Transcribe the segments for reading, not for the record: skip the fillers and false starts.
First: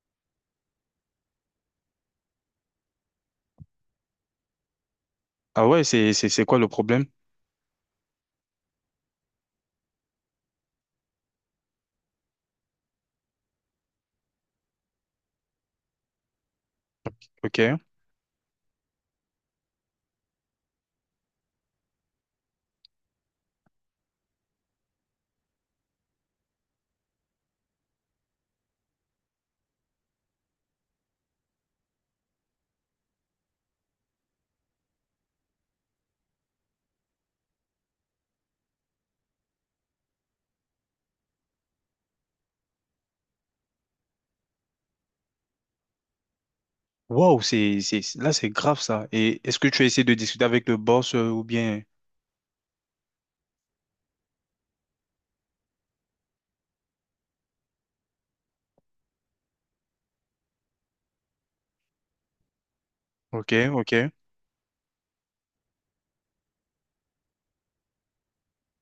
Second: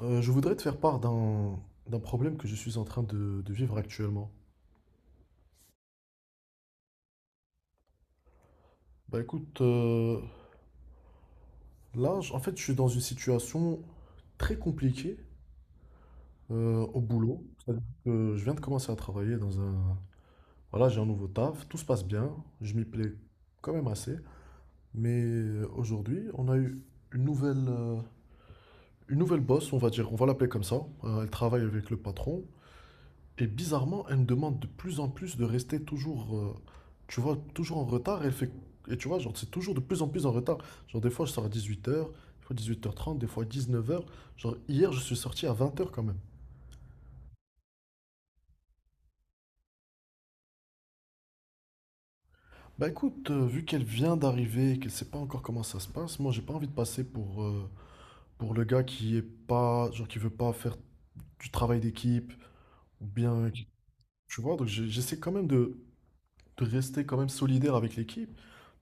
Je voudrais te faire part d'un problème que je suis en train de vivre actuellement. Ah ouais, c'est quoi le problème? Bah écoute, là, en fait, je suis dans une situation très compliquée au boulot. Ok. Je viens de commencer à travailler dans un. Voilà, j'ai un nouveau taf, tout se passe bien, je m'y plais quand même assez. Mais aujourd'hui, on a eu une nouvelle, euh, une nouvelle boss, on va dire, on va l'appeler comme ça. Elle travaille avec le patron. Et bizarrement, elle me demande de plus en plus de rester toujours, tu vois, toujours en retard. Elle fait, et tu vois, genre, c'est toujours de plus en plus en retard. Genre, des fois, je sors à 18 heures, des fois 18h30, des fois 19 heures. Genre, hier, je suis sorti à 20 heures quand même. Waouh, là, c'est grave ça. Et est-ce que tu as essayé de discuter avec le boss ou bien. Bah écoute, vu qu'elle vient d'arriver, qu'elle sait pas encore comment ça se passe, moi, j'ai pas envie de passer pour le gars qui est pas, genre, qui veut pas faire du travail d'équipe, ou bien, Ok, ok. tu vois, donc j'essaie quand même de rester quand même solidaire avec l'équipe.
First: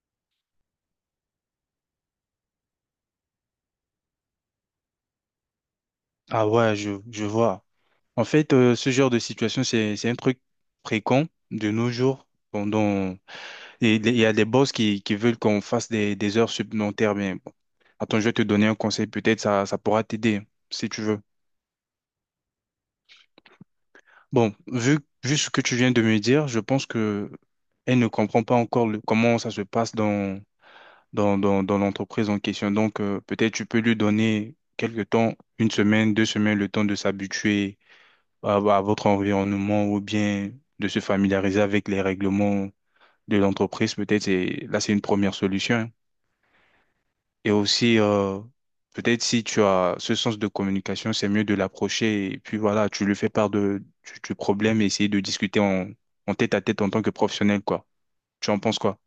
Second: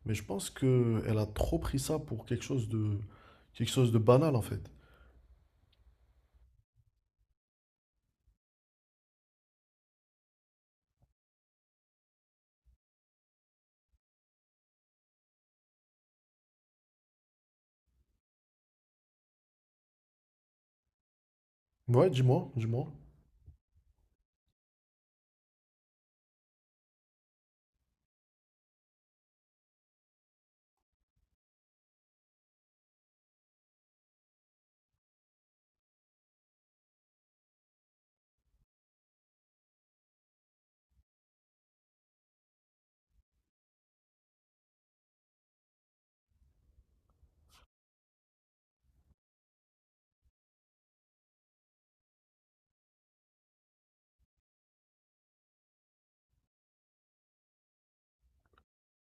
Mais je pense que elle a trop pris ça pour quelque chose de banal en fait. Ah ouais, je vois. En fait, ce genre de situation, c'est un truc fréquent de nos jours. Bon, et il y a des boss qui veulent qu'on fasse des heures supplémentaires. Mais bon. Attends, je vais te donner un conseil. Peut-être ça pourra t'aider si tu veux. Ouais, dis-moi, dis-moi. Bon, vu ce que tu viens de me dire, je pense que elle ne comprend pas encore comment ça se passe dans l'entreprise en question. Donc, peut-être tu peux lui donner quelques temps, 1 semaine, 2 semaines, le temps de s'habituer à votre environnement ou bien de se familiariser avec les règlements de l'entreprise. Peut-être c'est une première solution, hein. Et aussi, peut-être si tu as ce sens de communication, c'est mieux de l'approcher et puis voilà, tu lui fais part du problème et essayer de discuter en tête à tête en tant que professionnel, quoi. Tu en penses quoi?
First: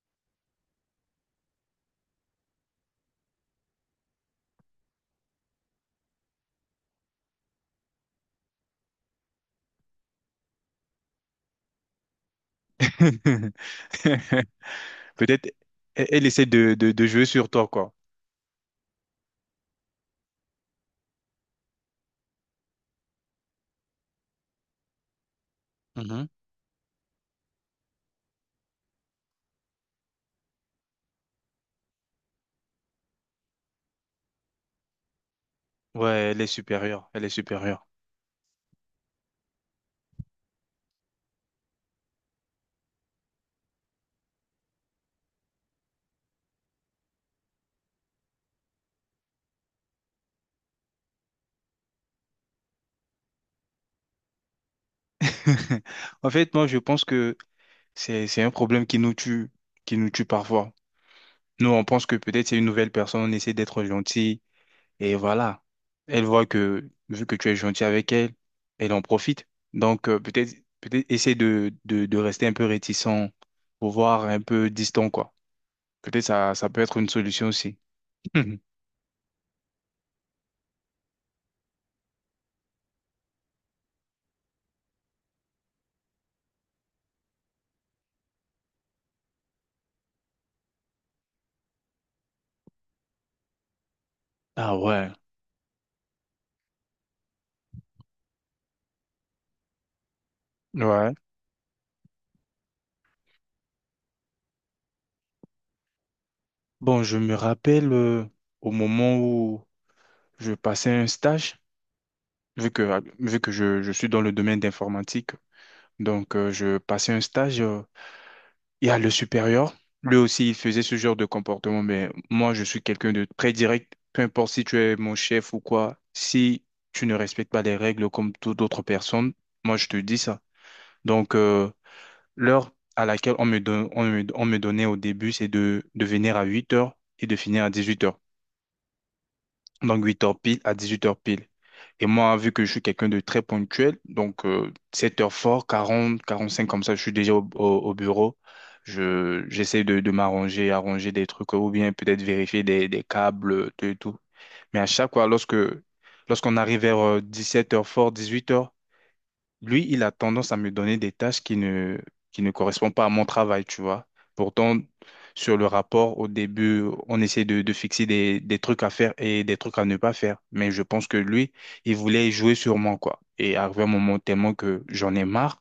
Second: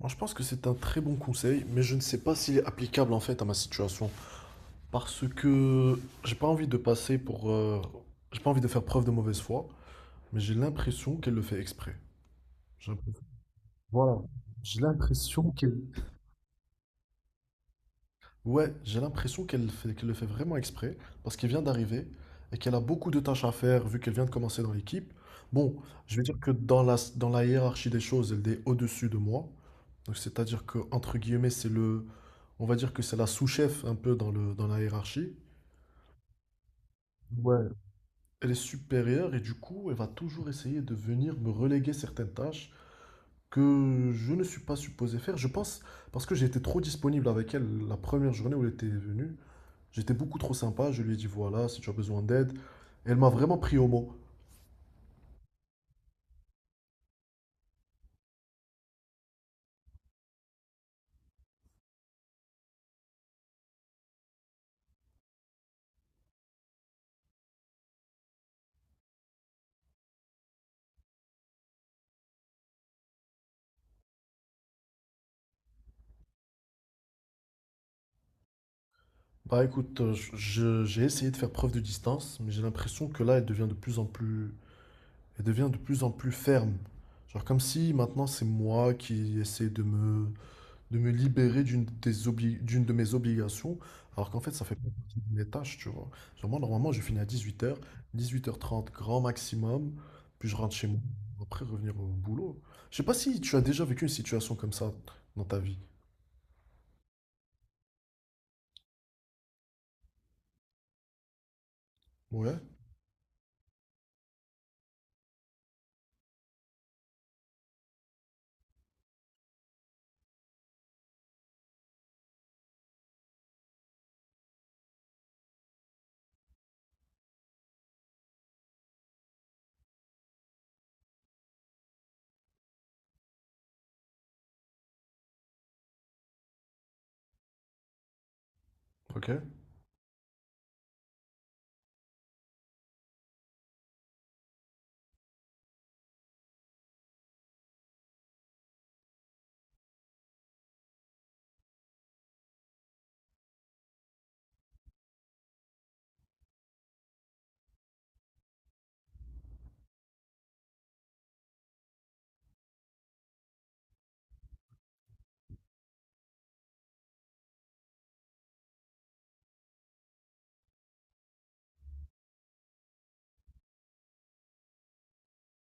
Moi, je pense que c'est un très bon conseil, mais je ne sais pas s'il est applicable en fait à ma situation parce que j'ai pas envie de passer pour j'ai pas envie de faire preuve de mauvaise foi, mais j'ai l'impression qu'elle le fait exprès. J'ai l'impression. Voilà. J'ai l'impression Peut-être qu'elle. elle essaie de jouer sur toi, quoi. Ouais, j'ai l'impression qu'elle le fait vraiment exprès, parce qu'elle vient d'arriver et qu'elle a beaucoup de tâches à faire vu qu'elle vient de commencer dans l'équipe. Bon, je vais Mhm. dire que dans la hiérarchie des choses, elle est au-dessus de moi. Donc c'est-à-dire que, entre guillemets, on va dire que c'est la sous-chef un peu dans la hiérarchie. Ouais, elle est supérieure. Elle est Ouais. supérieure. Elle est supérieure et du coup, elle va toujours essayer de venir me reléguer certaines tâches que je ne suis pas supposé faire. Je pense parce que j'ai été trop disponible avec elle la première journée où elle était venue. J'étais beaucoup trop sympa, je lui ai dit voilà, si tu as besoin d'aide. Elle m'a vraiment pris au mot. En fait, moi, je pense que c'est un problème qui nous tue parfois. Nous, on pense que peut-être c'est une nouvelle personne, on essaie d'être gentil. Et voilà, elle voit que vu que tu es gentil avec elle, elle en profite. Donc peut-être essayer de rester un peu réticent, pour voir un peu distant quoi. Peut-être ça peut être une solution aussi. Bah écoute, j'ai essayé de faire preuve de distance, mais j'ai l'impression que là, elle devient de plus en plus ferme. Genre comme si maintenant c'est moi qui essaie de me libérer d'une de mes obligations, alors qu'en fait, ça fait Ah pas ouais. partie de mes tâches, tu vois. Genre moi, normalement, je finis à 18h, 18h30 grand maximum, puis je rentre chez moi, Ouais. après revenir au boulot. Je sais pas si tu as déjà vécu une situation comme ça dans ta vie. Bon, je me rappelle au moment où je passais un stage, Ouais, vu que je suis dans le domaine d'informatique, donc je passais un stage. Il y a le supérieur. Lui aussi, il faisait ce genre de comportement, mais moi, je suis quelqu'un de très direct. Peu importe si tu es mon chef ou quoi, si tu ne respectes pas les règles comme toute autre personne, moi, je te dis ça. Donc, l'heure à laquelle on me donnait au début, c'est de venir à 8 heures et de finir à 18 heures, ok. donc 8 heures pile à 18 heures pile. Et moi, vu que je suis quelqu'un de très ponctuel, donc 7 heures fort, 40 45 comme ça, je suis déjà au bureau. J'essaie de m'arranger, arranger des trucs ou bien peut-être vérifier des câbles, tout et tout. Mais à chaque fois, lorsqu'on arrive vers 17 heures fort, 18 heures, lui, il a tendance à me donner des tâches qui ne correspondent pas à mon travail, tu vois. Pourtant, sur le rapport, au début, on essaie de fixer des trucs à faire et des trucs à ne pas faire. Mais je pense que lui, il voulait jouer sur moi, quoi. Et arrivé un moment tellement que j'en ai marre,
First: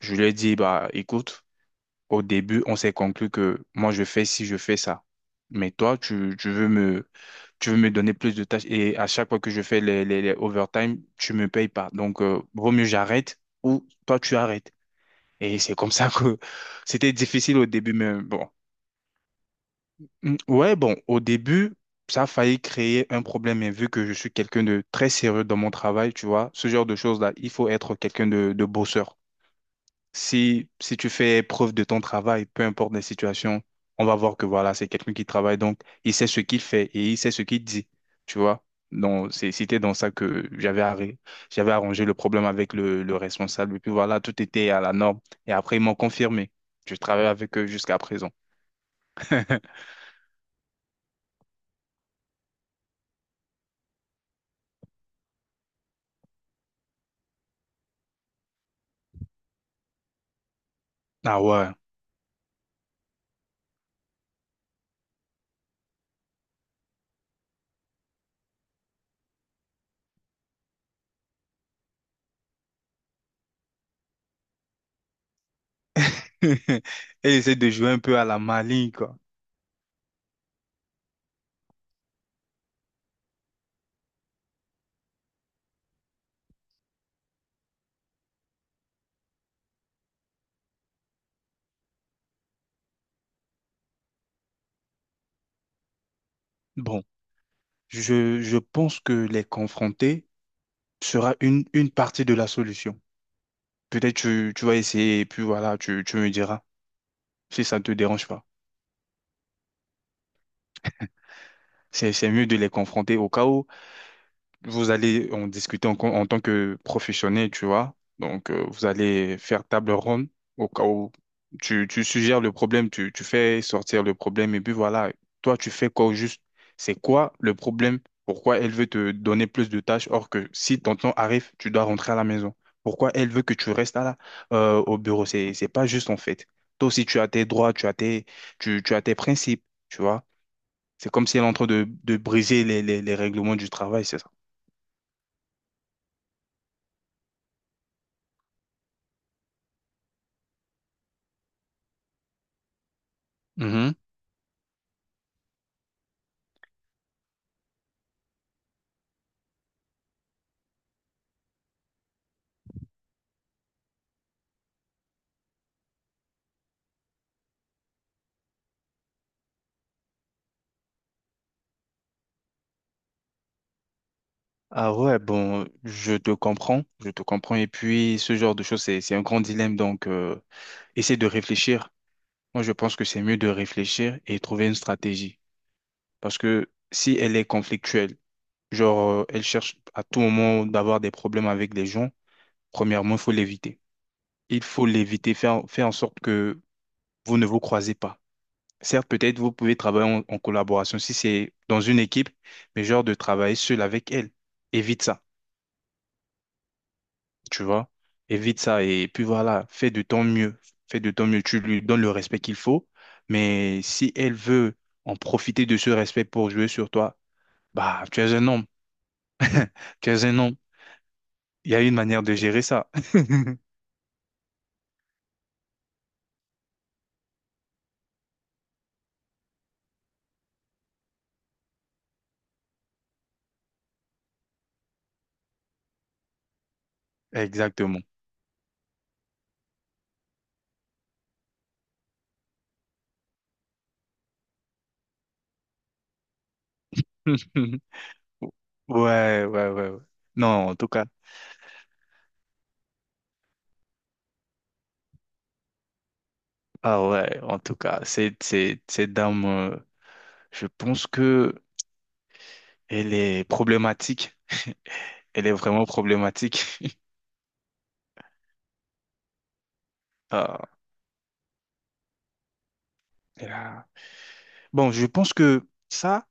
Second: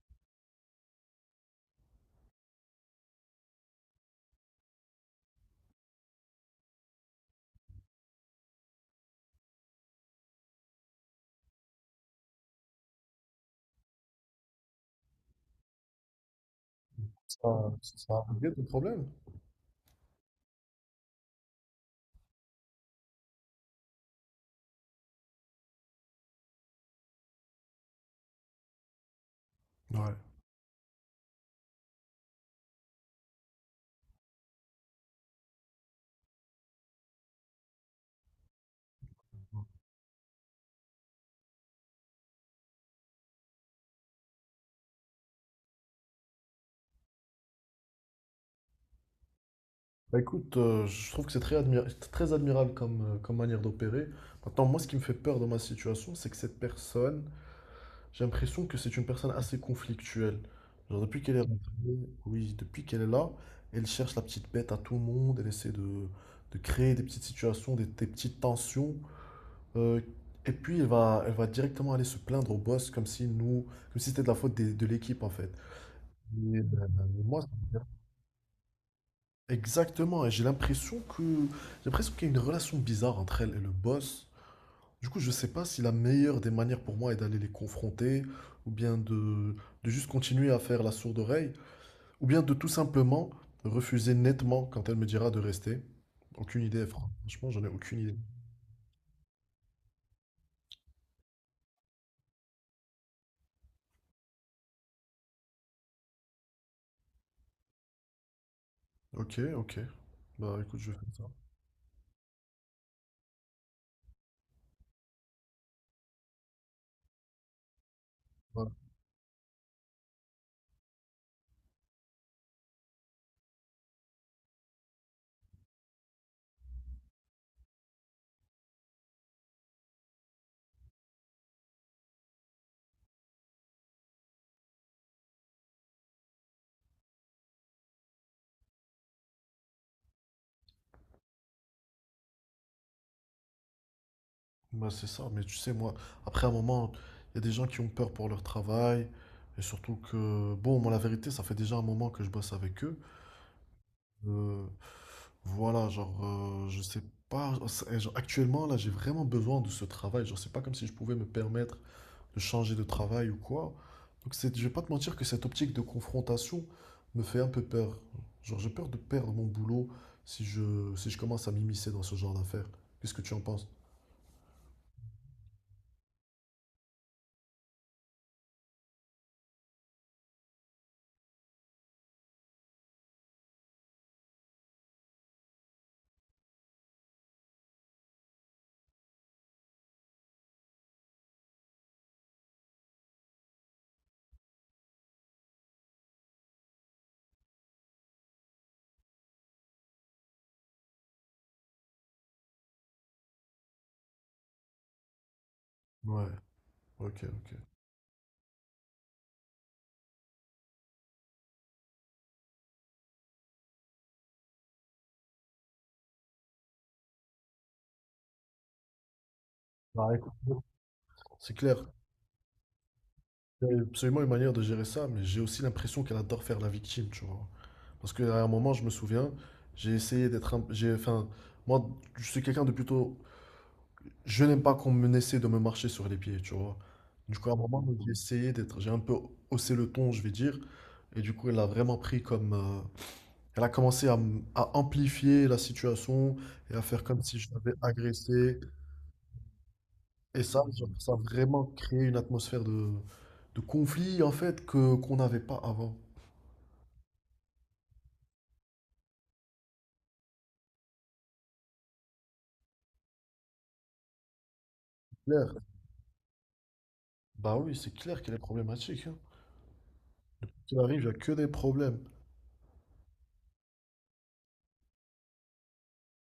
je lui ai dit, bah, écoute, au début, on s'est conclu que moi, je fais ci, je fais ça. Mais toi, tu veux me donner plus de tâches et à chaque fois que je fais les overtime, tu me payes pas. Donc, vaut mieux j'arrête ou toi tu arrêtes. Et c'est comme ça que c'était difficile au Ça, début, ça mais a bon. réglé ton problème? Mm, ouais, bon, au début, ça a failli créer un problème, mais vu que je suis quelqu'un de très sérieux dans mon travail, tu vois, ce genre de choses-là, il faut être quelqu'un de bosseur. Ouais. Si tu fais preuve de ton travail, peu importe les situations, on va voir que voilà, c'est quelqu'un qui travaille, donc il sait ce qu'il fait et il sait ce qu'il dit, tu vois. Donc, c'était dans ça que j'avais arrangé le problème avec le responsable. Et puis voilà, tout était à la norme. Et après, ils m'ont confirmé. Je travaille avec eux jusqu'à présent. Bah écoute, je trouve que c'est très admirable comme manière d'opérer. Maintenant, moi, ce qui me fait peur dans ma situation, c'est que cette personne. J'ai l'impression que c'est une personne assez conflictuelle. Genre depuis qu'elle est Ah ouais. rentrée, oui, depuis qu'elle est là, elle cherche la petite bête à tout le monde, elle essaie de créer des petites situations, des petites tensions. euh, et puis elle va directement aller se plaindre au boss comme si nous, comme si c'était de la faute de l'équipe en fait. Mais, euh, mais Elle moi, ça essaie de me dérange. jouer un peu à la maligne, quoi. Exactement, et j'ai l'impression qu'il y a une relation bizarre entre elle et le boss. Du coup, je sais pas si la meilleure des manières pour moi est d'aller les confronter, ou bien de juste continuer à faire la sourde oreille, ou bien de tout simplement refuser nettement quand elle me dira de rester. Aucune idée, Bon, franchement, j'en ai aucune idée. je pense que les confronter sera une partie de la solution. Peut-être tu vas essayer et puis voilà, tu me diras si ça ne te dérange pas. Ok, ok. Bah écoute, je vais faire ça. C'est mieux de les confronter au cas où vous allez en discuter en tant que professionnel, tu vois. Donc, Ouais. Vous allez faire table ronde au cas où tu suggères le problème, tu fais sortir le problème, et puis voilà, toi, tu fais quoi au juste? C'est quoi le problème? Pourquoi elle veut te donner plus de tâches, or que si ton temps arrive, tu dois rentrer à la maison? Pourquoi elle veut que tu restes là, au bureau? C'est pas juste en fait. Toi aussi, tu as tes droits, tu as tes principes, tu vois. C'est comme si elle est en train de briser les règlements du travail, c'est ça. Bah c'est ça, mais tu sais, moi, après un moment, il y a des gens qui ont peur pour leur travail, et surtout que, bon, moi, la vérité, ça fait déjà un moment que je bosse avec eux. Mhm. Euh, Voilà, genre, je sais pas. Genre, actuellement, là, j'ai vraiment besoin de ce travail. Genre, c'est pas comme si je pouvais me permettre de changer de travail ou quoi. Donc, je vais pas te mentir que cette optique de confrontation me fait un peu peur. Genre, j'ai peur de perdre mon boulot si je commence à m'immiscer dans ce genre d'affaires. Qu'est-ce que tu en penses? Ah ouais, bon, je te comprends, je te comprends. Et puis, ce genre de choses, c'est un grand dilemme. Donc, essaie de réfléchir. Moi, je pense que c'est mieux de réfléchir et trouver une stratégie. Parce que si elle est conflictuelle, genre, elle cherche à tout moment d'avoir des problèmes avec les gens, premièrement, il faut l'éviter. Il faut l'éviter, faire en sorte que vous ne vous croisez pas. Certes, peut-être vous pouvez travailler en collaboration si c'est dans une équipe, mais genre de travailler seul avec elle. Évite ça, Ouais, ok, ok. tu vois. Évite ça et puis voilà, fais de ton mieux. Fais de ton mieux, tu lui donnes le respect qu'il faut, mais si elle veut en profiter de ce respect pour jouer sur toi, bah, tu es un homme, Bah, tu es écoute. un homme. C'est Il y clair. a une manière de gérer ça. Il y a absolument une manière de gérer ça, mais j'ai aussi l'impression qu'elle adore faire la victime, tu vois. Parce qu'à un moment, je me souviens, j'ai essayé d'être un. J'ai, enfin, moi, je suis quelqu'un de plutôt. Je n'aime pas qu'on me essaie de me marcher sur les pieds, tu vois. Du coup, à un moment, Exactement. j'ai essayé d'être. J'ai un peu haussé le ton, je vais dire. Et du coup, elle a vraiment pris comme. Elle a commencé à amplifier la situation et à faire comme si je l'avais agressé. Ouais, ouais, ouais, ouais. Et ça, Non, genre, ça a vraiment créé une atmosphère de conflit, en fait, que qu'on n'avait pas avant. En tout cas, cette dame. Je pense que elle est problématique. Elle est Claire. vraiment problématique. Bah oui, c'est clair qu'elle est problématique. Hein. Ah, Qu'il arrive, il n'y a que des problèmes. elle a- bon, je pense que ça,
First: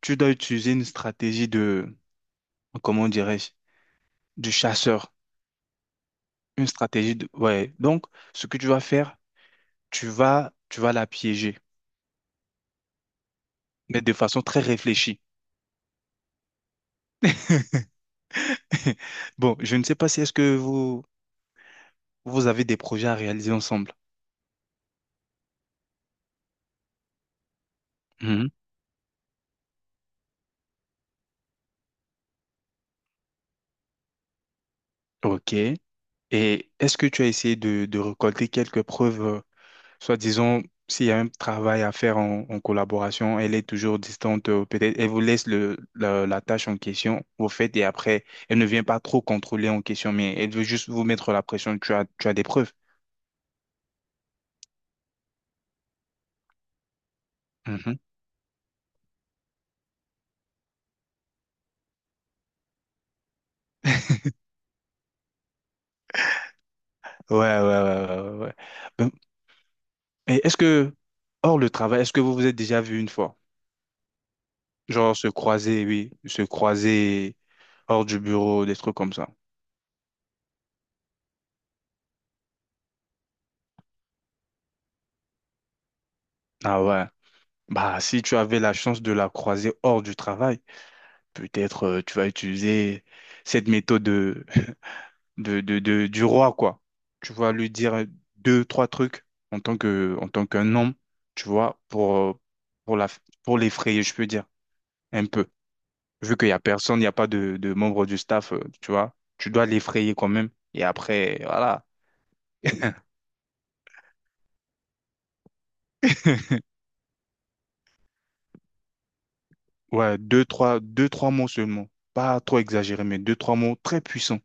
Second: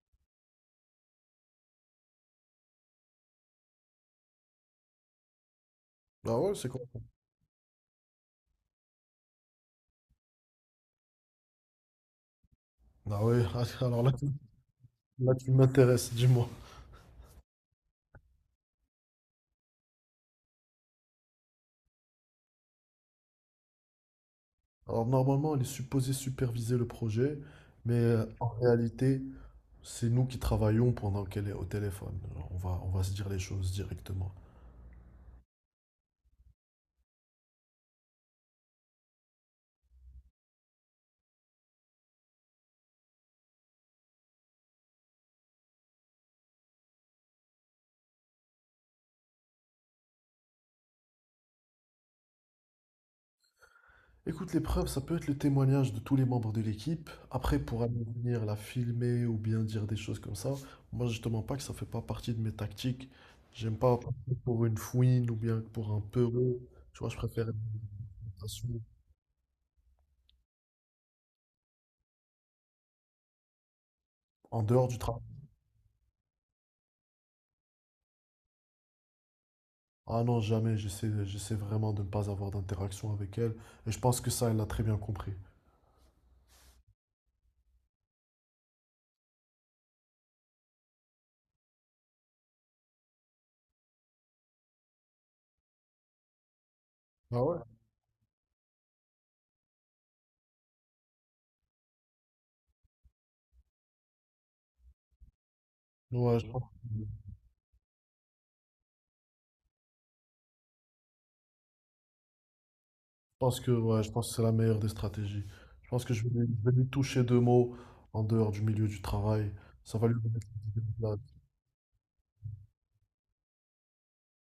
tu dois utiliser une stratégie comment dirais-je, du chasseur. Ah ouais, c'est Une quoi? stratégie de, ouais. Donc, ce que tu vas faire, tu vas la piéger, Ah ouais, mais alors là, de façon très réfléchie. là tu m'intéresses, dis-moi. Bon, je ne sais pas si est-ce que vous avez des projets à réaliser ensemble. Alors normalement, elle est supposée superviser le projet, mais en Mhm. réalité, c'est nous qui travaillons pendant qu'elle est au téléphone. Alors, on va se dire les choses directement. Ok. Et est-ce que tu as essayé de récolter quelques preuves? Soit disons, s'il y a un travail à faire en collaboration, elle est toujours distante, peut-être elle vous laisse la tâche en question, vous faites et après, elle ne vient pas trop contrôler en question, mais elle veut juste vous mettre la pression, tu as des preuves. Écoute, l'épreuve, ça peut être le témoignage de tous les membres de l'équipe. Après, pour Mhm. aller venir la filmer ou bien dire des choses comme ça, moi je te mens pas que ça fait pas partie de mes tactiques. J'aime pas passer pour une fouine ou bien pour un peureux. Tu vois, je Ouais, préfère être ouais, ouais, ouais, ouais, ouais. Ben, et est-ce que, hors le travail, est-ce que vous vous êtes déjà vu une fois? en dehors du Genre travail. se croiser, oui, se croiser hors du bureau, des trucs comme ça. Ah non, jamais, j'essaie vraiment de ne pas avoir d'interaction avec elle. Et je pense que ça, elle l'a très bien compris. Ah ouais. Bah, si tu avais la chance de la croiser hors du travail, peut-être tu vas utiliser cette méthode du roi, quoi. Tu Ah vas ouais? lui dire deux, trois trucs en tant qu'un homme, tu vois, pour la, pour l'effrayer, je peux dire, un peu. Vu Ouais, je qu'il n'y a pense personne, il je n'y a pas de membre du staff, tu vois, tu dois l'effrayer quand même. Et après, voilà. pense que, ouais, je pense que c'est la meilleure des stratégies. Je pense que je vais, je vais lui toucher deux mots en dehors du milieu du travail. Ça va lui Ouais, donner une idée de deux, trois place. mots seulement. Pas trop exagéré, mais deux, trois mots très puissants.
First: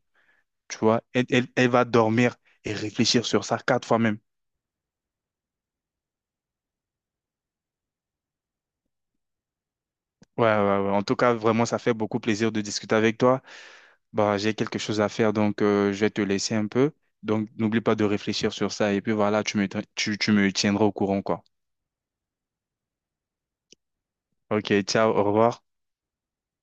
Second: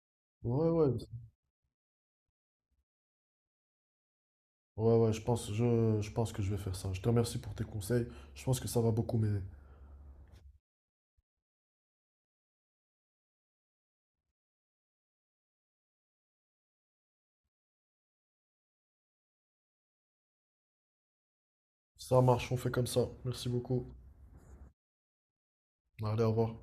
Ouais, Tu ouais, vois, elle va dormir et réfléchir sur ça quatre fois même. ouais, ouais, je pense que je vais faire ça. Je te remercie pour tes conseils. Je pense que ça va beaucoup m'aider. Ouais, ouais, ouais. En tout cas, vraiment, ça fait beaucoup plaisir de discuter avec toi. Bah, j'ai quelque chose à faire, donc je vais te laisser un peu. Donc, n'oublie pas de réfléchir sur ça. Et puis voilà, tu me tiendras au courant, quoi. Ça marche, on fait comme ça. Merci beaucoup. Ok, ciao, au revoir. Allez, au revoir.